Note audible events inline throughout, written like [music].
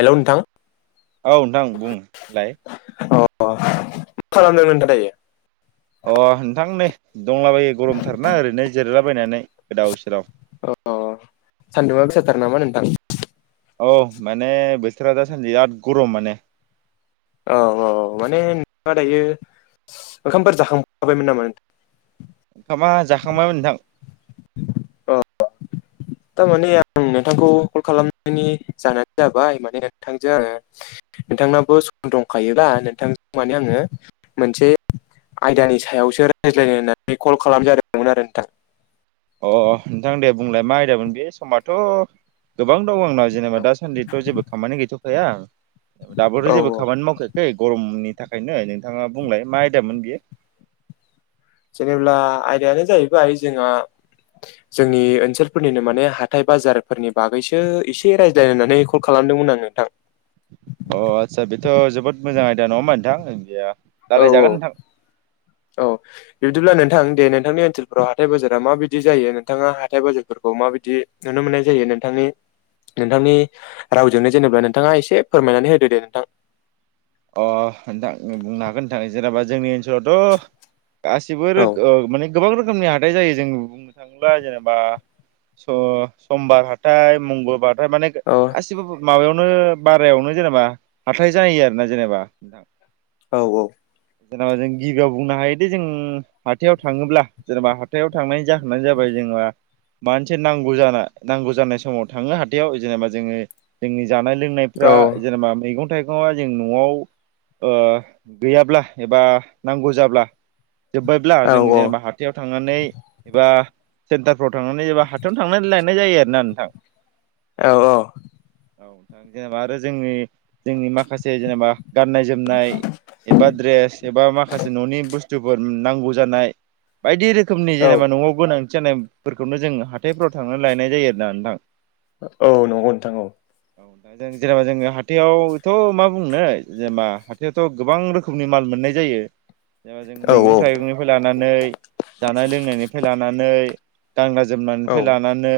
हेल नोंथां। औ नोंथां बुं लाय। अ मा खालामदों नोंथाङा दायो? अ नोंथां नै दंलाबायो गरमथारना ओरैनो जिरलाबायनानै गोदाव सोराव। अ सान्दुंङा गोसाथार नामा नोंथां? औ माने बोथोरा दासान्दि बिराद गरम माने। औ औ माने नों मा दायो? ओंखामफोर जाखांबायमोन नामा? ओंखामा जाखांबायमोन नोंथां। अ [inaudible] थारमाने आं नोंथांखौ कल खालामनायनि जाहोनानो जाबाय माने नोंथांजों आङो। नोंथांनाबो सम दंखायोबा, नोंथां माने आङो मोनसे आयदानि सायावसो रायज्लायनो होननानै कल खालाम जादोंमोन आरो नोंथां। अ नोंथां दे बुंलाय मा आमदामोन बे समाथ गोबां दं आंनाव जेनेबा दाासान्दिथ जेबो खामानि गैथखाया। दाबोथ औ जेबो खामानि मावखायाखै गरमनि। थाखायनो नोंथाङा बुंलाय मा आयदामोन बेयो? जेनेब्ला आयदायानो जाहैबाय जोंहा। जोंनि ओनसोलफोरनिनो माने हाथाय बाजारफोरनि बागैसो एसे रायज्लायनानै कल खालाम खालामदोंमोन आं नोंथां। अ आदसा बेथ' जोबोद मोजां आयदा नङाा नोंथां जा औ औ औ। बिदिब्ला नोंथां दे नोंथांनि ओनसोलफोराव हाथाय बाजारा माबायदि जायो नोंथाङा हाथाय बाजारफोरखौ माबायदि नुनो मोनो। नाय जायो नोंथांनि नोंथांनि रावजोंनो जेनेबा नोंथाङा एसे फोरमायनानै होदो दे नोंथां? अ नोंथां बुंनो हागोन नोंथां जेनेबा जोंनि ओनसोलावथ' गासिबो रो औ मानानि गोबां रोखोमनि हादाइ जायो जों बुंनो थाङोब्ला जेनेबा स समबार हाथथाय मंगलबार फ्राय माने औ गासिबो माबायावनो बारायावनो जेनेबा हाथाय जानाय आरो जेनेबा नोंथां। औ औ। जेनेबा जों गिबियाव बुंनो हायोदि जों हाथायाव थाङोब्ला जेनेबा हाथायाव थांनायनि जाहोनानो जाबाय जों जे मानसि नांगौ ज नांगौ जानाय समाव थाङो हाथायाव जेनेबा जोङो जोंनि जानाय लोंनायफ्रा जेनेबा मैगं थाइगं जों न'आव ओ गैयाब्ला एबा नांगौ जाब्ला जोब्बायब्ला औ जों जेनेबा हाथायाव थांनानै एबा सेन्टारफ्राव थांनानै जबा हाथायावनो थांनानै लाय नाय जायो आरोना नोंथां। औ औ। औ नोंथां जेनेबा आरो जोंनि जोंनि माखासे जेनेबा गाननाय जोमनाय एबा द्रेस एबा माखासे न'नि बुस्थु जद नांगौ जानाय बायदि रोखोमनि औ जेनेबा न'आव गोनां जानायफोरखौनो जों हाथायफोराव थांनानै लायनाय जायो आरोना नोंथां। औ नंगौ नोंथां औ। औ दा जों जेनेबा जोङो हाथायावथ' मा बुंनो जेनेबा हाथायावथ' गोबां रोखोमनि माल मोननाय जायो। जों मैगं औ थाइगंनिफ्राय लानानै जानाय लोंनायनिफ्राय लानानै गांना औ जोमनायनिफ्राय लानानै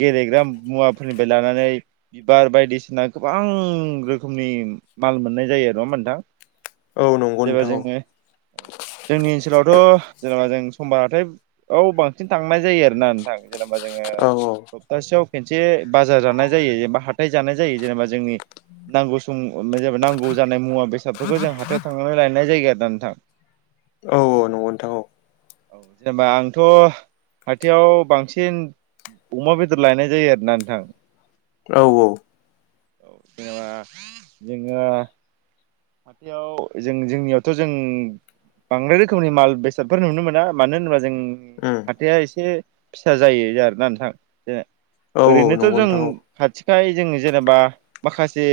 गेलेग्रा मुवाफोरनिफ्राय लानानै बिबार बायदिसिना गोबां रोखोमनि माल मोननाय जायो नङा होनबा नोंथां। औ नंगौ जेबा नोंथां औ जोङो जोंनि ओनसोलावथ' जेनेबा जों समबारथाय औ बांसिन थांनाय जायो। नोंथां जेनेबा जोङो औ सप्तासेयाव [unintelligible] नांगौ जानाय मुवा बेसादफोरखौ जों हाथायाव थांनानै लायनाय जायगायो आरो नोंथां। औ औ नंगौ नोंथां औ। जेनेबा आंथ हाथायाव बांसिन अमा बेदर लायनाय जायो आरोना नोंथां। औ औ। औ जेनबा जोङो हाथायाव जों जोंनियावथ' जों बांराय रोखोमनि माल बेसादफोर नुनो मोना मानो होनो। जोंनि उम हाथाया एसे फिसा जायो आरोना नोंथां। औ ओरैनोथ' नंगौ जों नोंथां औ खाथि खा जों जेनेबा माखासे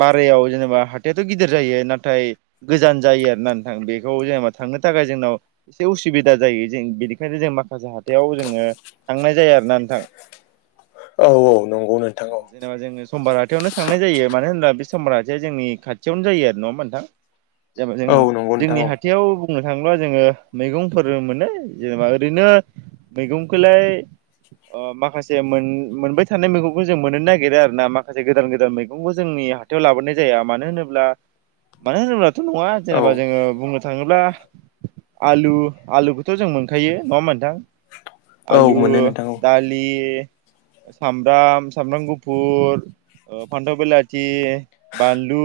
बारायाव जेनेबा हाथायाथ' गिदिर गिदिर जायो नाथाय गोजान जायो आरो नाथां बेखौ जेनेबा थांनो थाखाय जोंनाव एसे उसुबिदा जायो बेनिखायनो जों माखासे हाथायाव जोङो थांनाय जाया आरोना नोंथां। औ औ नंगौ नोंथां। औ जेनेबा जोङो समबार आथायावनो थांनाय जायो मानो होनब्ला बे समबार आाथा जोंनि खाथियावनो जायो आरो नङा नोंथां। जेना जों औ नंगौ नोंथां जोंनि औ हाथायाव बुंनो थाङोब्ला जोङो मैगंफोर मोनो जेनेबा ओरैनो मैगंखौलाय माखासे मोनबाय थानाय मैगंखौ जों मोननो नागिरो आरो ना माखासे गोदान गोदान मैगंबो जोंनि हाथायाव लाबोनाय जाया मानो होनबा अब्ला मानो होनोब्लाथ नङा औ जेनेबा जोङो बुंनो थाङोब्ला आलु आलुखौथ जों मोनखायो नङा होमबा नोंथां औ आलु मोनो नोंथां औ दालि सामब्राम सामब्राम गुफुर फान्थाव बिलाथि बानलु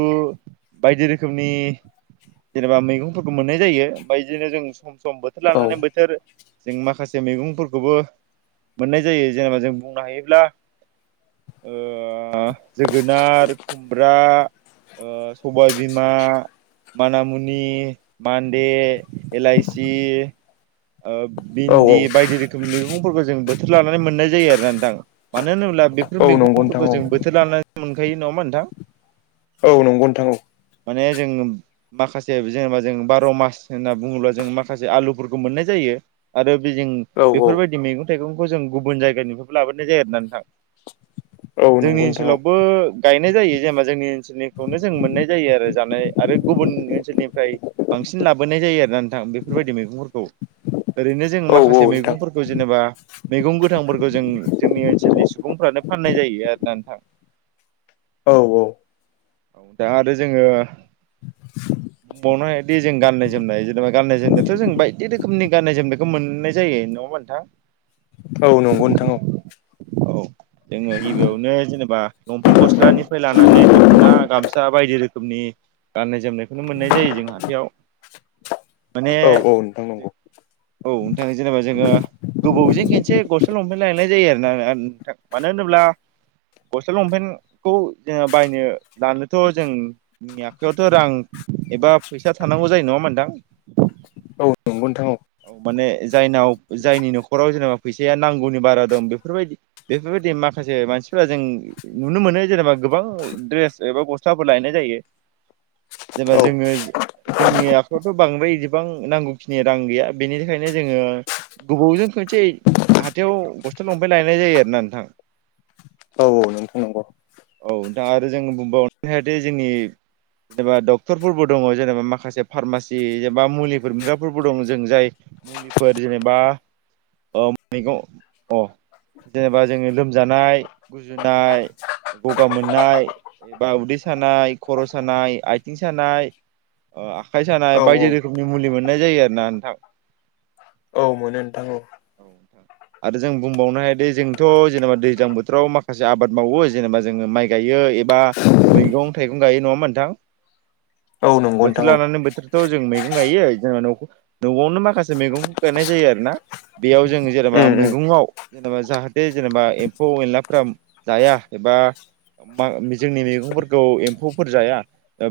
बायदि रोखोमनि जेनेबा मैगंफोरखौ मोननाय जायो बायदिनो जों। सम सम बोथोर लानानै औ बोथोर जों माखासे मैगंफोरखौबो मोननाय जायो जेनेबा जों बुंनो हायोब्ला ओ जोगोनार खुमब्रा सबाय बिमा, मानामुनि, मान्दे, एल आइसि ओ औ भिन्दि औ बायदि रोखोमनि मैगंफोरखौ जों बोथोर लानानै मोननाय जायो आरो ना नोंथां। मानो होनोब्ला बेफोर औ नंगौ नोंथां मैगंफोरखौ औ जों बोथोर लानानै मोनखायो नङामा नोंथां। औ नंगौ नोंथां औ माने जों माखासे जेनेबा जों बार मास होनना बुङोब्ला जों माखासे आलुफोरखौ मोननाय जायो। आरो जं औ बेफोरबायदि मैगं थाइगंखौ जों गुबुन जायगानिफ्रायबो लाबोनाय जाया आरा नोंथां। औ जोंनि नंगौ नोंथां ओनसोलावबो गायनाय जायो जेनेबा जोंनि ओनसोलनिखौनो जों मोननाय जायो आरो जानाय आरो गुबुन ओनसोलनिफ्राय बांसिन लाबोनाय जायो आरो नोंथां बेफोरबायदि फोरखौ ओरैनो जोंङ औ औ माखासे नोंथां मैगंफोरखौ जेनेबा मैगं गोथांफोरखौ जों जोंनि ओनसोलनि सुबुंफ्रानो फाननाय जायो आरो ना नोंथां। औ औ औ दा आरो जोङो बुंबावनो बिदि जों गाननाय जोमनाय जेनेबा गाननाय जोमनायाथ जों बायदि रोखोमनि गाननाय जोमनायखौ मोननाय जायो नाङा होनबा नोंथां। औ नंगौ नोंथां औ औ जोङो गिबियावनो जेनेबा लंफेन गस्ल लानिफ्राय लानानै दखना गामसा बायदि रोखोमनि गाननाय जोमनायखौनो मोननाय जायो जों हााथथाययाव औ औ नोंथां नंगौ औ नोंथां जेनेबा जोङो गोबावजों खनसे गस्ला लंफाय लायनाय जायो आरो ना नोंथां मानो होनोब्ला गस्ल लंपेन्टखौ जोङो बायनो दानोथ जोंनि आखायावथ रां एबा फैसा थानांगौ जायो नङाम मोनदां औ नंगौ नोंथां औ माने जायनाव जायनि न'खराव जेनेबा फैसाया नांगौनि बारा दं बेफोरबायदि बेफोरबायदि माखासे मानसिफोरा जों नुनो मोनो जेनेबा गोबां द्रेस एबा गस्लााफोर लायनानै जेनबा औ जोङो जोंनि बेथ बांद्राय एसेबां नांगौखिनि रां गैया बेनि थाखायायनो जोङो गोबावजों खनसे हाथायाव गस्थ लंफबाय लायनाय जायो आरोोना नोंथां। गबावनो थांनांगौ औ दा आरो जों बुंबावनो हायोदि जोंनि जेनेबा डक्टरफोरबो दङ जेनेबा माखासे फार्मासि जेनेबा मुलिफोर मोनग्राफोरबो दङ जों जाय मुलिफोर जेनेबा ओ मैगं अ जेनेबा जोङो लोमजानाय गुजुनाय गगा मोननाय एबा उदै सानाय खर सानाय आथिं सानाय ओ आखाय औ सानाय बायदि रोखोमनि मुलि मोननाय जायो आरो ना नोंथां। औ मोनो नोंथां औ आरो जों बुंबावनो हा जोंथ' जेनेबा दैज्लां बोथोराव माखासे आबाद मावो जेनेबा जोङो माइ गायो एबा मैगं मैगं-थाइगं गायो नङा होमबा मोनोंथां औ नंगौ नोंथां बोथोर औ लानानै बोथोर थ' जों मैगं गायो न' न'आवनो माखासे मैगंखौ गायनाय जायो आरो ना बेयाव जों जेनेबा उम उम मैगङाव जेनेबा जाहाथे जेनेबा एम्फौ-एनलाफोरा जाया एबा बा जोंनि मैगंफोरखौ एम्फौफोर जाया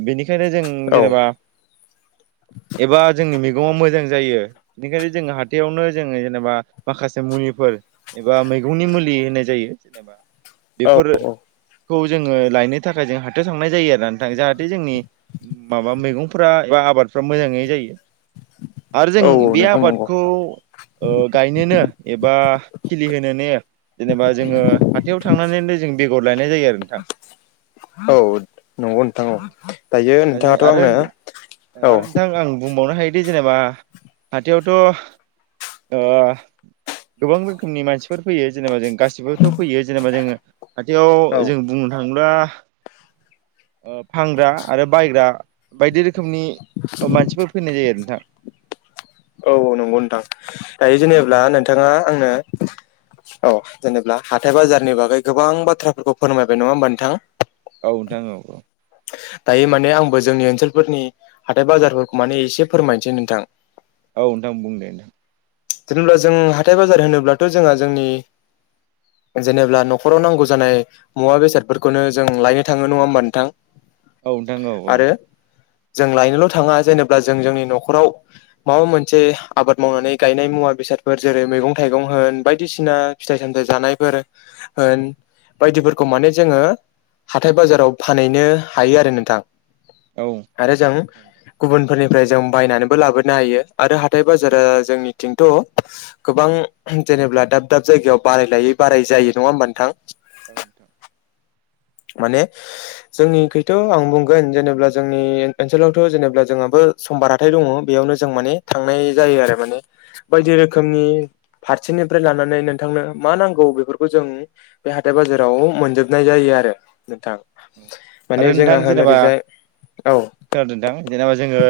बेनिखायनो जों औ जेनेबा ताम एबा जोंनि मैगङा मोजां जायो बेनिखायनो जोंङो हाथायावनो जोङो जेनेबा माखासे मुलिफोर एबा मैगंनि मुलि होनाय जायो जेनेबा औ बेफोर खौ जोङो लायनो थाखाय जों हाथाव थांनाय जायो आरो नोंथां जाहाथे जोंनि माबा मैगंफोरा एबा आबादफ्रा मोजाङै जायो। आरो जों औ बे नोंथां नंगौ आबादखौ ओ गायनोनो एबा खिलिहोनो ने जेनेबा जोङो हाथायाव थांनानैनो जों बेगर लायनाय जायो आरो नोंथां [unintelligible] औ नंगौ नोंथां औ दायो नोंथां नोंथाङाथ' आरो आंनो औ आरो नोंथां आं बुंबावनो हायो बिदि जेनेबा हाथाइयावथ' ओ गोबां रोखोमनि मानसिफोर फैयो जेनेबा जों गासिबोथ' फैयो जेनेबा जोङो हाथाइयाव औ जों बुंनो थाङोब्ला ओ फानग्रा आरो बायग्रा बायदि रोखोमनि औ मानसिफोर फैनाय जायो नोंथां औ नंगौ नोंथां दायो जेनेबा नोंथाङा आंनो [unintelligible] औ जेनेबा हाथाइ बाजारनि बागै गोबां बाथ्राफोरखौ फोरमायबाय नङा होमबा नोंथां औ नोंथां औ औ दायो माने आंबो जोंनि ओनसोलफोरनि हाथाइ बाजारफोरखौ माने एसे फोरमायनोसै नोंथां औ नोंथां बुं दे नों जेनेबा जों हाथाइ बाजार होनोब्लाथ' जोंहा जोंनि जेनेब्ला न'खराव नांगौ जानाय मुवा बेसादफोरखौनो जों लायनो थाङो नङा होमबा नोंथां औ नोंथां औ औ आरो जों लायनोल' थाङा जेनेबा जों जोंनि न'खराव माबा मोनसे आबाद मावनानै गायनाय मुवा बेसादफोर जेरै मैगं थाइगं होन बायदिसिना फिथाइ सामथायाइ जानायफोर होन बायदिफोरखौ माने जोङो हाथाइ बाजाराव फानहैनो हायो आरो नोंथां औ आरो जों गुबुन फोरनिफ्राइ जों बायनानैबो लाबोनो हायो आरो हाथाइ बाजारा नोंथां जोंनि बेथ' गोबां जेनेब्ला दाब दाब जायगायाव बाराय लायै बारायै जायो नङा होमबा नोंथां औ नोंथां माने जोंनि खैथ' आं बुंगोन जेनेबा जोंनि ओनसोलावथ' जेनेब्ला जोंहाबो ओ समबार हाथाइ दङ बेयावनो जों माने थांनाय जायो आरो माने बायदि औ रोखोमनि फारसेनिफ्राय लानानै नोंथांनो मा नांगौ बेफोरखौ जों बे हाथाय बाजाराव मोनजोबनाय जायो आरो नोंथां औ माने आरो नोंथां जोंहा होन जेनेबा ओरैजाय औ खोनादोंथां जेनेबा जोङो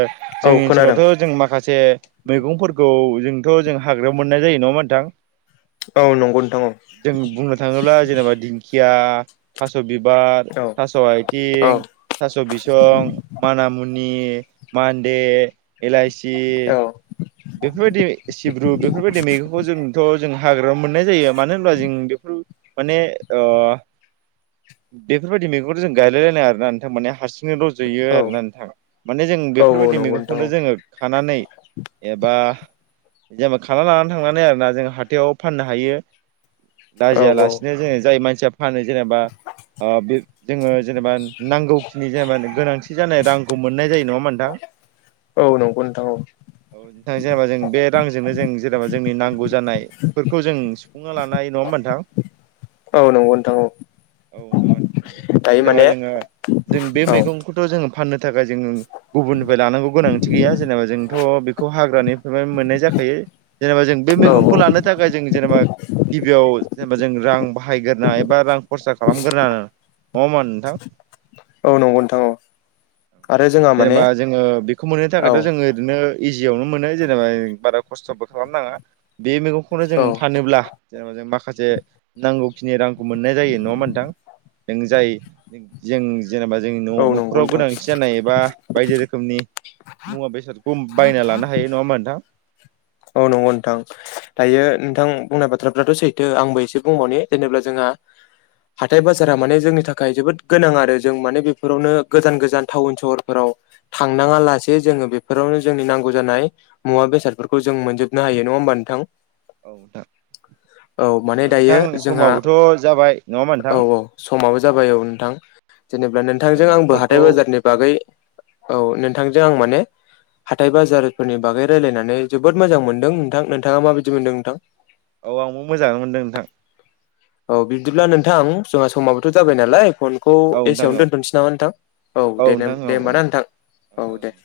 औ जोंनि खोनादों ओनसोलावथ' जों माखासे मैगंफोरखौ जोंथ' जों हाग्रायाव मोननाय जायो नङा होमबा नोंथां औ नंगौ नोंथां औ जों बुंनो थाङोब्ला जेनेबा दिंखि दिखाया थास' बिबार औ थास' आइथिं थास' बिसं मानाामुनि मान्दे इलाइसि औ बेफोरबायदि सिब्रु बेफोरबायदि मैगंखौ जोंथ' जों हाग्रायाव मोननाय जायो मानो होनब्ला जों बेफोर माने अह बेफोरबायदि मैगंखौ जों गायलायलायनाय आरोना नोंथां माने हारसार सिंनो रज'यो औ आरो ना नोथां माने जों औ बेफोरबायदि नंगौ नोंथां मैगंखौनो जोङो खानानै एबा जेनेबा खाना लानानै थांनानै आरोना जों हाथायाव फाननो हायो। औ लाजियालासिनो जोङो जाय मानसिया फानो जेनेबा ओ बे जोङो जेनेबा नांगौखिनि जेनेबा गोनांथि जानाय रांखौ मोननाय जायो नङा होनबा नोंथां? औ नंगौ नोंथां औ नोंथां जेनेबा जों बे रांजोंनो जों जेनेबा जोंनि नांगौ जानायफोरखौ जों सुफुंना लानो हायो नङा होनबा नोंथां? औ नंगौ नोंथां औ औ [unintelligible] दायो जेनेबा माने जोङो जों बे औ मैगंखौथ' जोङो फाननो थाखाय जोंङो गुबुननिफ्राय लानांगौ गोनांथि गैया, जेनेबा जोंथ' खौ हाग्रानिफ्राय मोननाय जाखायो। जेनेबा जों बे औ मैगंखौ लानो थाखाय जों जेनेबा गिबियाव जेनेबा जों रां बाहायग्रोना एबा रां खरसा खालामग्रोनाङो नङा होनबा नोंथां औ नंगौ नोंथां औ आरो जोंहा माने जेनेबा जोङो बेखौ मोननो औ थाखायथ' जोङो ओरैनो इजियावनो मोनो। जेनेबा बारा खस्थ' खालामनाङा बे मैगं खौनो जों औ फानोब्ला जेनबा जों मा खासे नांगौखिनि रांखौ मोननाय जायो नङा होनबा नोंथां? जों जाय जों जेनेबा जोंनि औ न' नंगौ न'खराव नोंथां गोनांथि जानाय एबा बायदि रोखोमनि मुवा बेसाद खम बायना लानो हायो नङा होमबा नोंथां? औ नंगौ नोंथां। औ दायो नोंथां बुंनाय बाथ्रा याथ' सैथो आंबो एसे बुंबाव ने जेनेबा जोंहा हाथाय बाजारा माने जोंनि थाखाय जोबोद गोनां आरो। जों माने बेफोरावनो गोजान गोजान टाउन- सहरफोराव थांनाङा लासे जोङो बेफोरावनो जोंनि नांगौ जानाय मुवा बेसादफोर खौ जों मोनजोबनो हायो नङा होमबा नोंथां? औ नोंथां औ माने जेनेबा दायो नोंथां जोंहा समाबोथ' जाबाय नङा होनबा औ नोंथां? औ समाबो जाबाय औ नोंथां। जेनेबा नोंथांजों जेनेबा आंबो हाथाय कलखौ बाजारनि बागै औ नोंथांजों आं माने हाथाय बाजारफोरनि बागै रायलायनानै जोबोद मोजां मोनदों नोंथां नोंथाङा माबायदि मोनदों नोंथां? औ आंबो मोजाङानो मोनदों नोंथां औ बिदिब्ला नोंथां जोंहा समाबोथ' जाबाय नालाय फन खौ औ नोंथां एसेयावनो औ दोनथ'नोसै नामा नोंथां? औ दे नेम नोंथां औ दे होनबा ना नोंथां औ दे [inaudible]